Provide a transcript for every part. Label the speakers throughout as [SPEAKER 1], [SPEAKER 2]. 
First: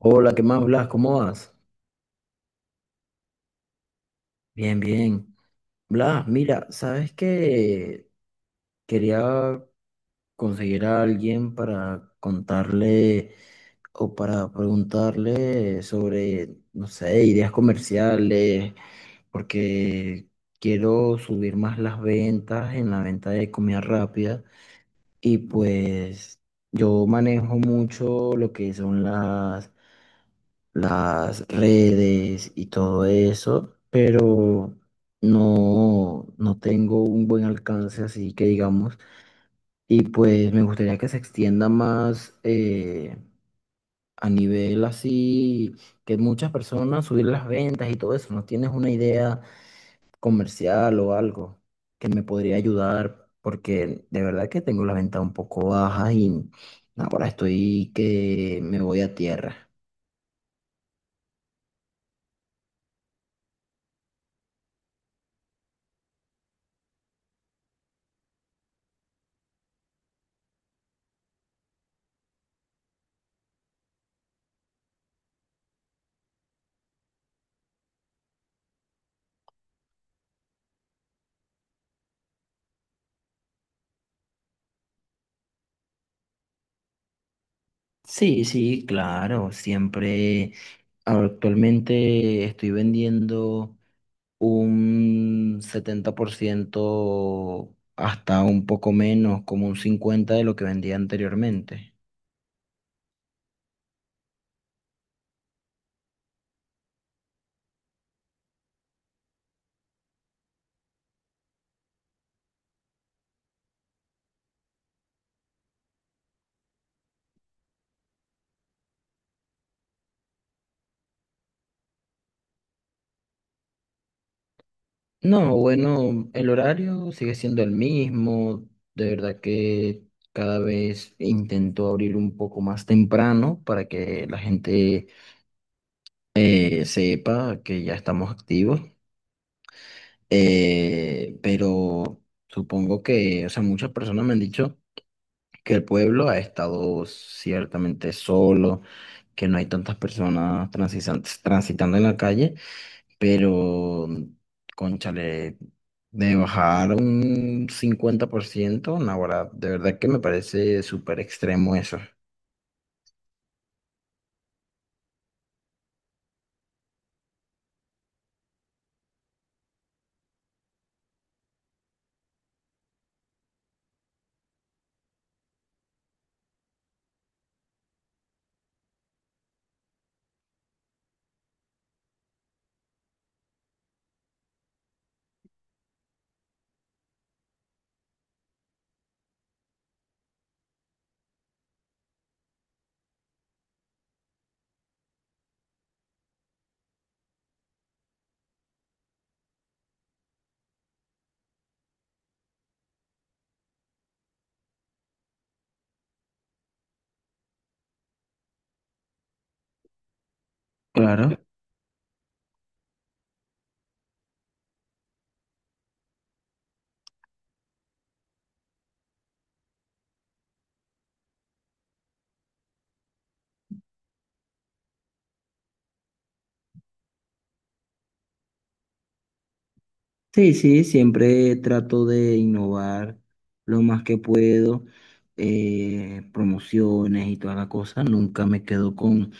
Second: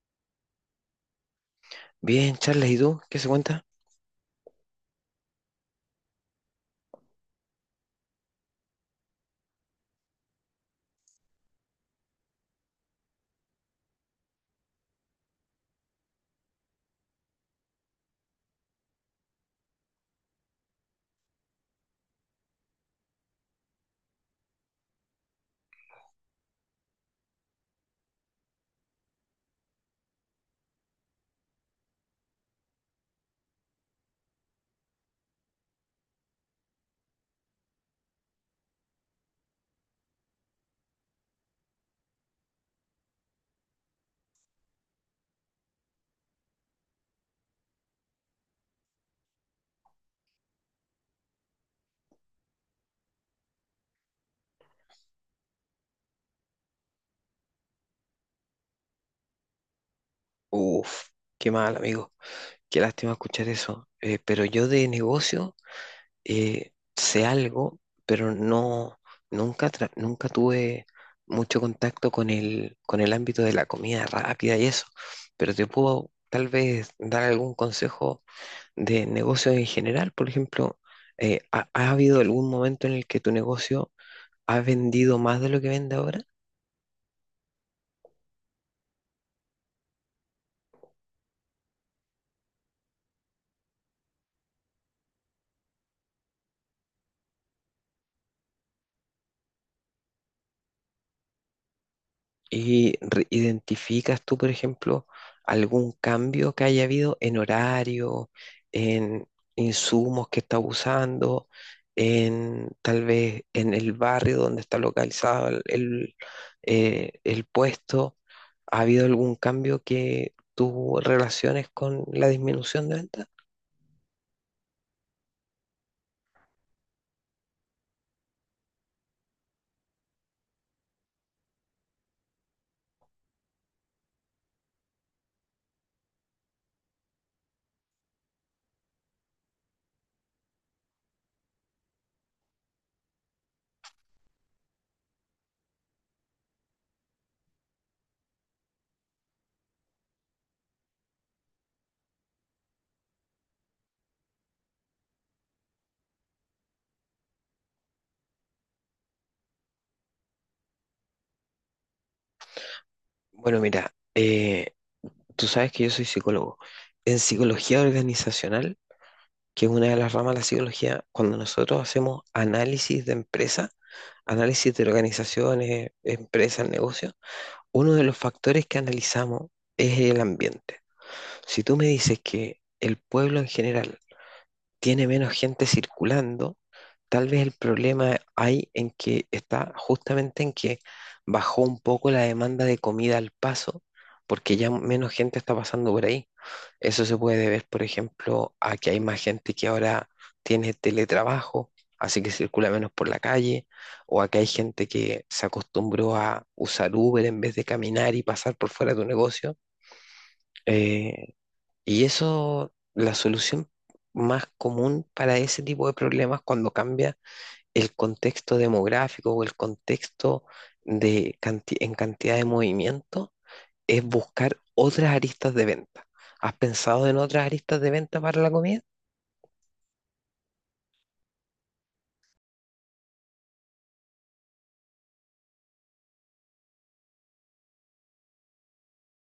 [SPEAKER 1] Hola, ¿qué más, Blas? ¿Cómo vas?
[SPEAKER 2] Bien, Charles, ¿y tú? ¿Qué se cuenta?
[SPEAKER 1] Bien, bien. Blas, mira, ¿sabes qué? Quería conseguir a alguien para contarle o para preguntarle sobre, no sé, ideas comerciales, porque quiero subir más las ventas en la venta de comida rápida y pues yo manejo mucho lo que son las redes y todo eso, pero no tengo un buen alcance, así que digamos, y pues me gustaría que se extienda más a nivel así, que muchas personas subir las ventas y todo eso. ¿No tienes una idea comercial o algo que me podría ayudar? Porque de verdad que tengo la venta un poco baja y ahora estoy que me voy a tierra.
[SPEAKER 2] Uf, qué mal, amigo. Qué lástima escuchar eso. Pero yo de negocio sé algo, pero no, nunca, nunca tuve mucho contacto con con el ámbito de la comida rápida y eso. Pero te puedo tal vez dar algún consejo de negocios en general. Por ejemplo, ha habido algún momento en el que tu negocio ha vendido más de lo que vende ahora?
[SPEAKER 1] Sí, sí, claro, siempre. Actualmente estoy vendiendo un 70%, hasta un poco menos, como un 50% de lo que vendía anteriormente.
[SPEAKER 2] ¿Y identificas tú, por ejemplo, algún cambio que haya habido en horario, en insumos que estás usando, en tal vez en el barrio donde está localizado el puesto? ¿Ha habido algún cambio que tú relaciones con la disminución de ventas?
[SPEAKER 1] No, bueno, el horario sigue siendo el mismo. De verdad que cada vez intento abrir un poco más temprano para que la gente sepa que ya estamos activos. Pero supongo que, o sea, muchas personas me han dicho que el pueblo ha estado ciertamente solo, que no hay tantas personas transitando en la calle, pero, cónchale, de bajar un 50%, naguará, de verdad que me parece súper extremo eso.
[SPEAKER 2] Bueno, mira, tú sabes que yo soy psicólogo. En psicología organizacional, que es una de las ramas de la psicología, cuando nosotros hacemos análisis de empresa, análisis de organizaciones, empresas, negocios, uno de los factores que analizamos es el ambiente. Si tú me dices que el pueblo en general tiene menos gente circulando, tal vez el problema hay en que está justamente en que bajó un poco la demanda de comida al paso, porque ya menos gente está pasando por ahí. Eso se puede ver, por ejemplo, a que hay más gente que ahora tiene teletrabajo, así que circula menos por la calle, o a que hay gente que se acostumbró a usar Uber en vez de caminar y pasar por fuera de un negocio. Eh,
[SPEAKER 1] Claro.
[SPEAKER 2] y eso, la solución más común para ese tipo de problemas cuando cambia el contexto demográfico o el contexto en cantidad de movimiento es buscar otras aristas de venta. ¿Has pensado en otras aristas de venta para la comida?
[SPEAKER 1] Sí, sí, siempre trato de innovar lo más que puedo, promociones y toda la cosa. Nunca me quedo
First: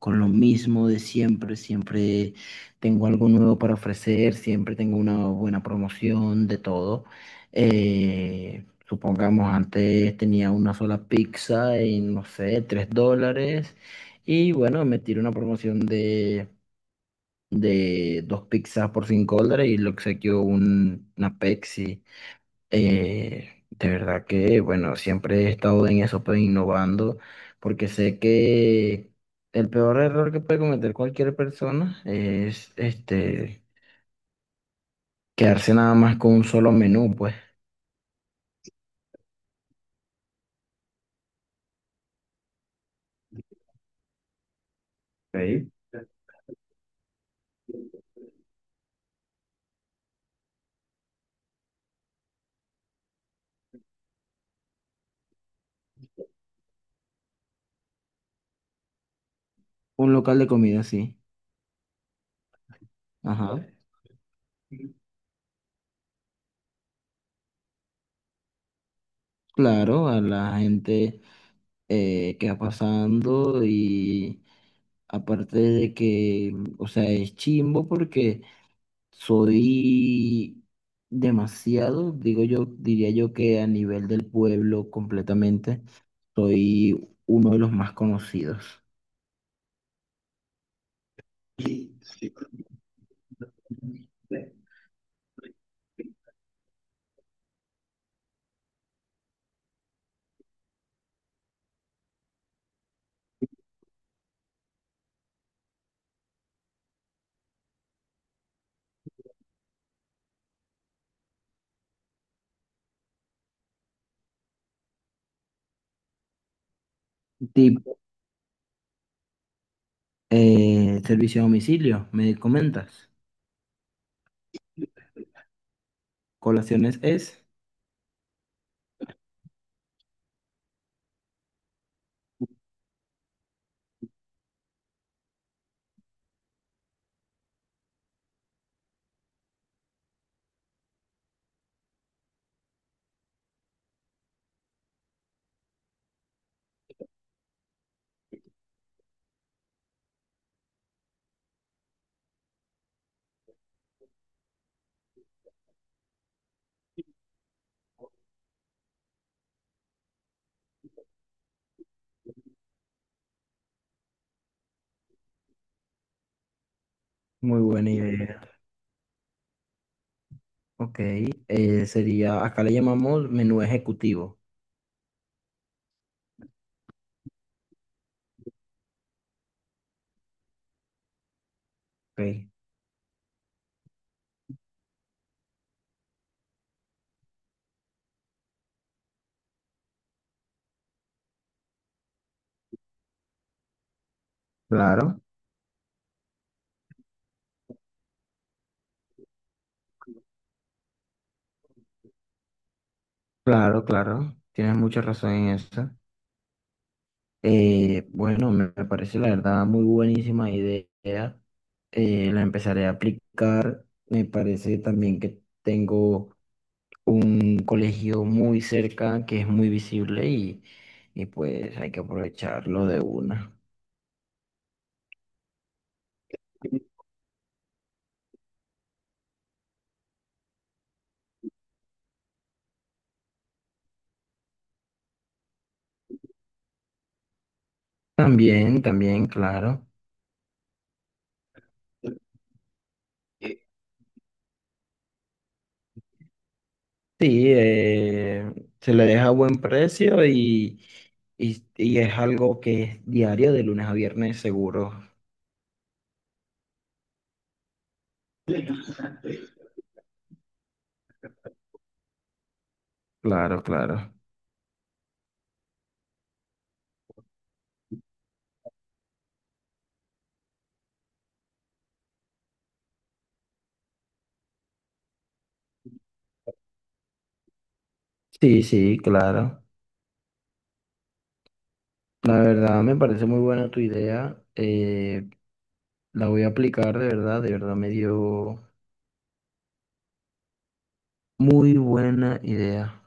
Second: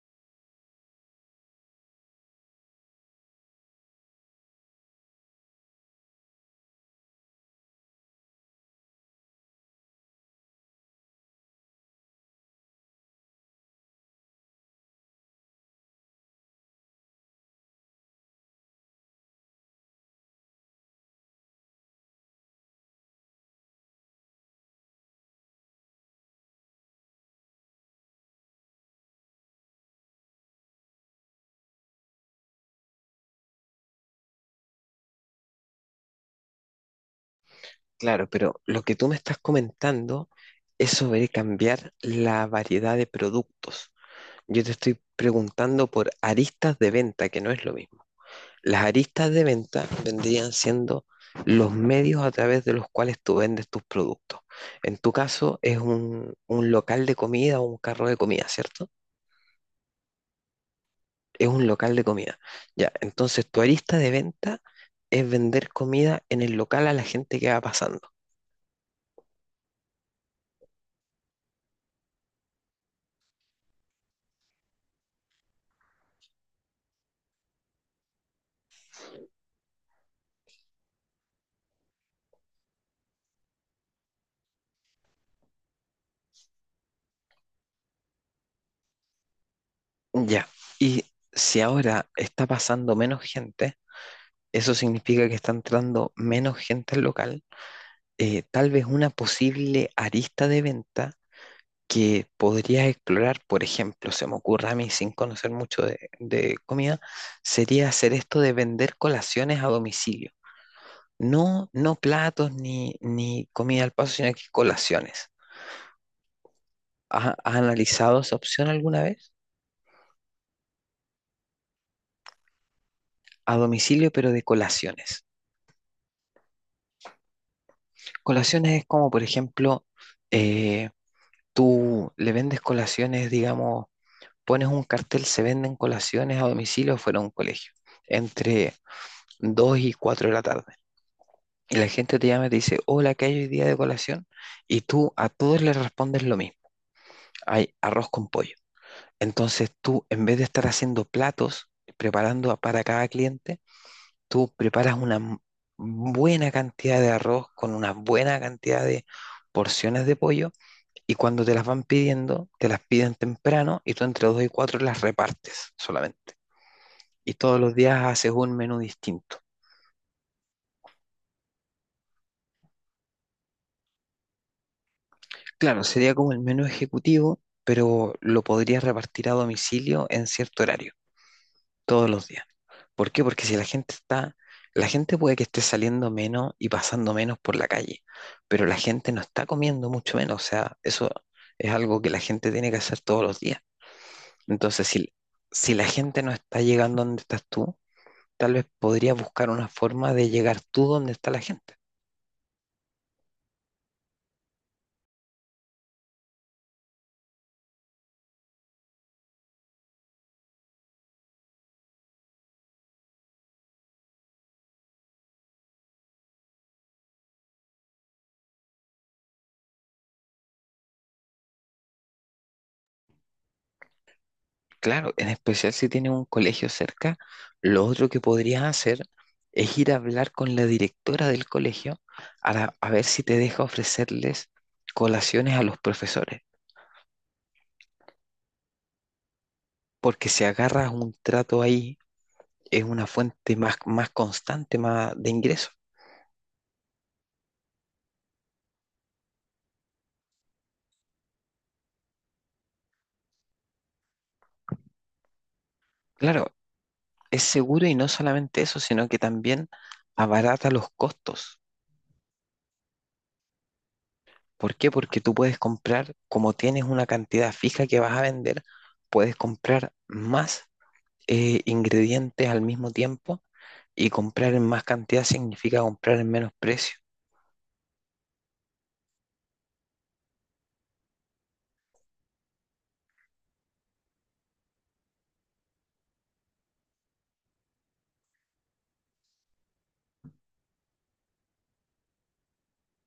[SPEAKER 1] con lo mismo de siempre. Siempre tengo algo nuevo para ofrecer, siempre tengo una buena promoción de todo. Supongamos, antes tenía una sola pizza en, no sé, $3. Y bueno, me tiré una promoción de dos pizzas por $5 y le obsequió un, una Pepsi. De verdad que, bueno, siempre he estado en eso, pues innovando, porque sé que el peor error que puede cometer cualquier persona es este, quedarse nada más con un solo menú, pues.
[SPEAKER 2] Claro, pero lo que tú me estás comentando es sobre cambiar la variedad de productos. Yo te estoy
[SPEAKER 1] Ok.
[SPEAKER 2] preguntando por aristas de venta, que no es lo mismo. Las aristas de venta vendrían siendo los medios a través de los cuales tú vendes tus productos. En tu caso es un local de comida o un carro de comida, ¿cierto?
[SPEAKER 1] Un local de comida, sí.
[SPEAKER 2] Es un local de comida. Ya, entonces tu
[SPEAKER 1] Ajá.
[SPEAKER 2] arista de venta es vender comida en el local a la gente que va pasando.
[SPEAKER 1] Claro, a la gente que va pasando y aparte de que, o sea, es chimbo porque soy demasiado, digo yo, diría yo que a nivel del pueblo completamente, soy uno de los más conocidos.
[SPEAKER 2] Ya, y si
[SPEAKER 1] Sí,
[SPEAKER 2] ahora
[SPEAKER 1] sí.
[SPEAKER 2] está pasando menos gente, eso significa que está entrando menos gente al local. Tal vez una posible arista de venta que podrías explorar, por ejemplo, se me ocurre a mí sin conocer mucho de comida, sería hacer esto de vender colaciones a domicilio. No, no platos ni comida al paso, sino que colaciones. ¿Has
[SPEAKER 1] Tipo,
[SPEAKER 2] analizado esa opción alguna vez?
[SPEAKER 1] servicio a domicilio, me comentas.
[SPEAKER 2] A domicilio, pero de colaciones.
[SPEAKER 1] Colaciones es
[SPEAKER 2] Colaciones es como, por ejemplo, eh, tú le vendes colaciones, digamos, pones un cartel, se venden colaciones a domicilio fuera de un colegio, entre 2 y 4 de la tarde. Y la gente te llama y te dice, hola, ¿qué hay hoy día de colación? Y tú a todos les respondes lo mismo, hay arroz con pollo. Entonces tú, en vez de estar haciendo platos, preparando para cada cliente, tú preparas buena cantidad de arroz con una buena cantidad de porciones de pollo y cuando te las van pidiendo, te las piden temprano y tú entre dos y cuatro las repartes solamente. Y todos
[SPEAKER 1] muy
[SPEAKER 2] los
[SPEAKER 1] buena
[SPEAKER 2] días haces
[SPEAKER 1] idea.
[SPEAKER 2] un menú distinto.
[SPEAKER 1] Ok, sería, acá le llamamos menú ejecutivo.
[SPEAKER 2] Claro, sería como el menú ejecutivo, pero lo podrías repartir a domicilio en cierto horario, todos los días.
[SPEAKER 1] Ok,
[SPEAKER 2] ¿Por qué? Porque si la gente está, la gente puede que esté saliendo menos y pasando menos por la calle, pero la gente no está comiendo mucho menos. O sea, eso es algo que la gente tiene que hacer todos los días. Entonces, si,
[SPEAKER 1] claro,
[SPEAKER 2] si la gente no está llegando donde estás tú, tal vez podrías buscar una forma de llegar tú donde está la gente.
[SPEAKER 1] claro, claro. Tienes mucha razón en eso. Bueno, me parece la verdad muy buenísima idea. La empezaré a aplicar. Me parece también que tengo un colegio muy cerca que es muy visible y pues hay que aprovecharlo de una.
[SPEAKER 2] Claro, en especial si tienes un colegio cerca, lo otro que podrías hacer es ir a hablar con la directora del colegio a, a ver si te deja ofrecerles colaciones a los profesores,
[SPEAKER 1] También, también, claro.
[SPEAKER 2] porque si agarras un trato ahí es una fuente más, más constante más de ingresos.
[SPEAKER 1] Sí, se le deja a buen precio y es algo que es diario de lunes a viernes seguro.
[SPEAKER 2] Claro, es seguro y no solamente eso, sino que también abarata los costos.
[SPEAKER 1] Claro, claro.
[SPEAKER 2] ¿Por qué? Porque tú puedes comprar, como tienes una cantidad fija que vas a vender, puedes comprar más ingredientes al mismo tiempo y comprar en más cantidad significa comprar en menos precio.
[SPEAKER 1] Sí, sí, claro. La verdad me parece muy buena tu idea. La voy a aplicar de verdad me dio muy buena idea.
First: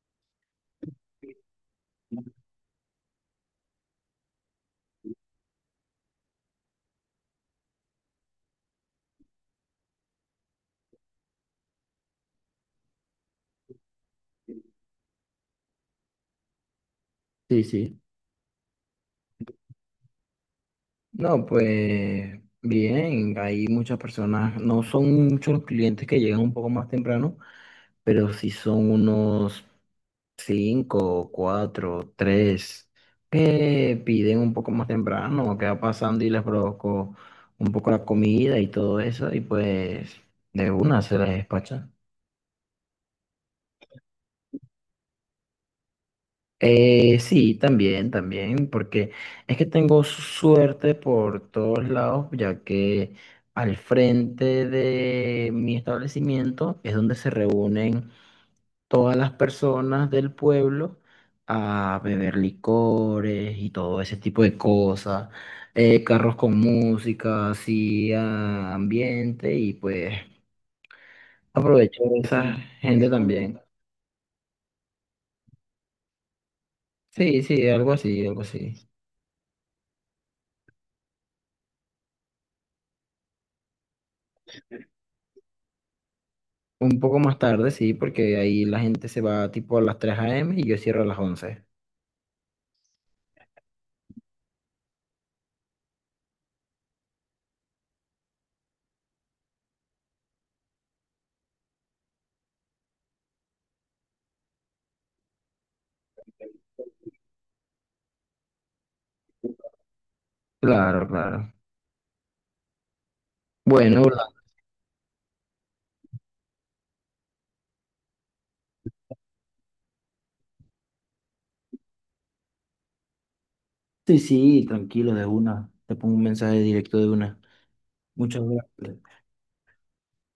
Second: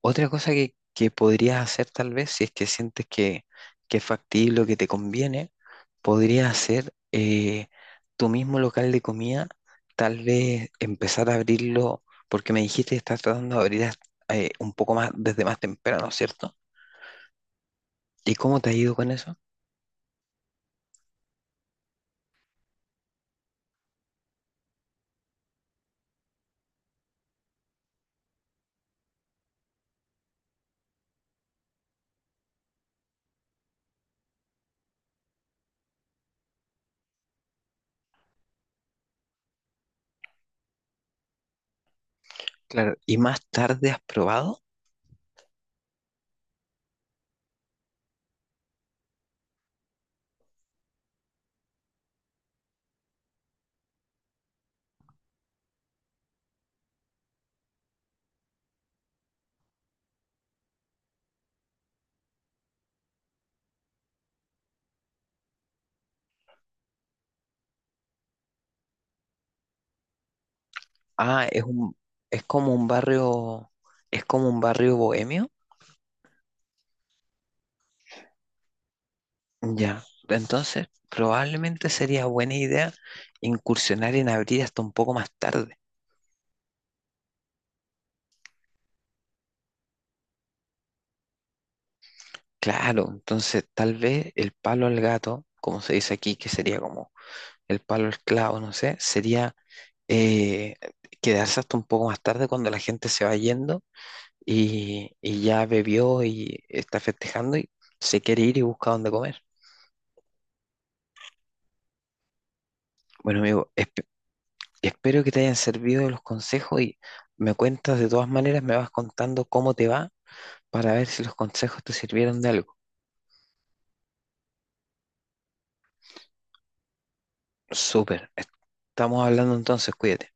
[SPEAKER 2] Otra cosa que podrías hacer tal vez, si es que sientes que es factible o que te conviene, podrías hacer tu mismo local de comida, tal vez empezar a abrirlo, porque me dijiste que estás tratando de abrir un poco más desde más temprano, ¿cierto?
[SPEAKER 1] Sí, sí.
[SPEAKER 2] ¿Y cómo te ha ido con eso?
[SPEAKER 1] No, pues bien, hay muchas personas, no son muchos los clientes que llegan un poco más temprano, pero sí son unos cinco, cuatro, tres, que piden un poco más temprano, que va pasando y les provocó un poco la comida y todo eso, y pues de una se les despachan.
[SPEAKER 2] Claro, ¿y más tarde has probado?
[SPEAKER 1] Sí, también, también, porque es que tengo suerte por todos lados, ya que al frente de mi establecimiento es donde se reúnen todas las personas del pueblo a beber licores y todo ese tipo de cosas, carros con música, así ah, ambiente y pues
[SPEAKER 2] Ah, es un,
[SPEAKER 1] aprovechar
[SPEAKER 2] es
[SPEAKER 1] esa
[SPEAKER 2] como un
[SPEAKER 1] gente también.
[SPEAKER 2] barrio, es como un barrio bohemio.
[SPEAKER 1] Sí, sí, algo así, algo así.
[SPEAKER 2] Ya. Entonces, probablemente sería buena idea incursionar en abrir hasta un poco más tarde.
[SPEAKER 1] Un poco más tarde, sí, porque ahí la gente se va tipo a las 3 a. m. y yo cierro a las 11.
[SPEAKER 2] Claro, entonces tal vez el palo al gato, como se dice aquí, que sería como el palo al clavo, no sé, sería eh, quedarse hasta un poco más tarde cuando la gente se va yendo y ya bebió y está festejando y se quiere ir y busca dónde comer.
[SPEAKER 1] Claro, claro.
[SPEAKER 2] Bueno, amigo,
[SPEAKER 1] Bueno, Orlando.
[SPEAKER 2] espero que te hayan servido los consejos y me cuentas de todas maneras, me vas contando cómo te va para ver si los consejos te sirvieron de algo.
[SPEAKER 1] Sí, sí, tranquilo, de una. Te pongo un mensaje directo de una.
[SPEAKER 2] Súper.
[SPEAKER 1] Muchas gracias.
[SPEAKER 2] Estamos hablando entonces, cuídate.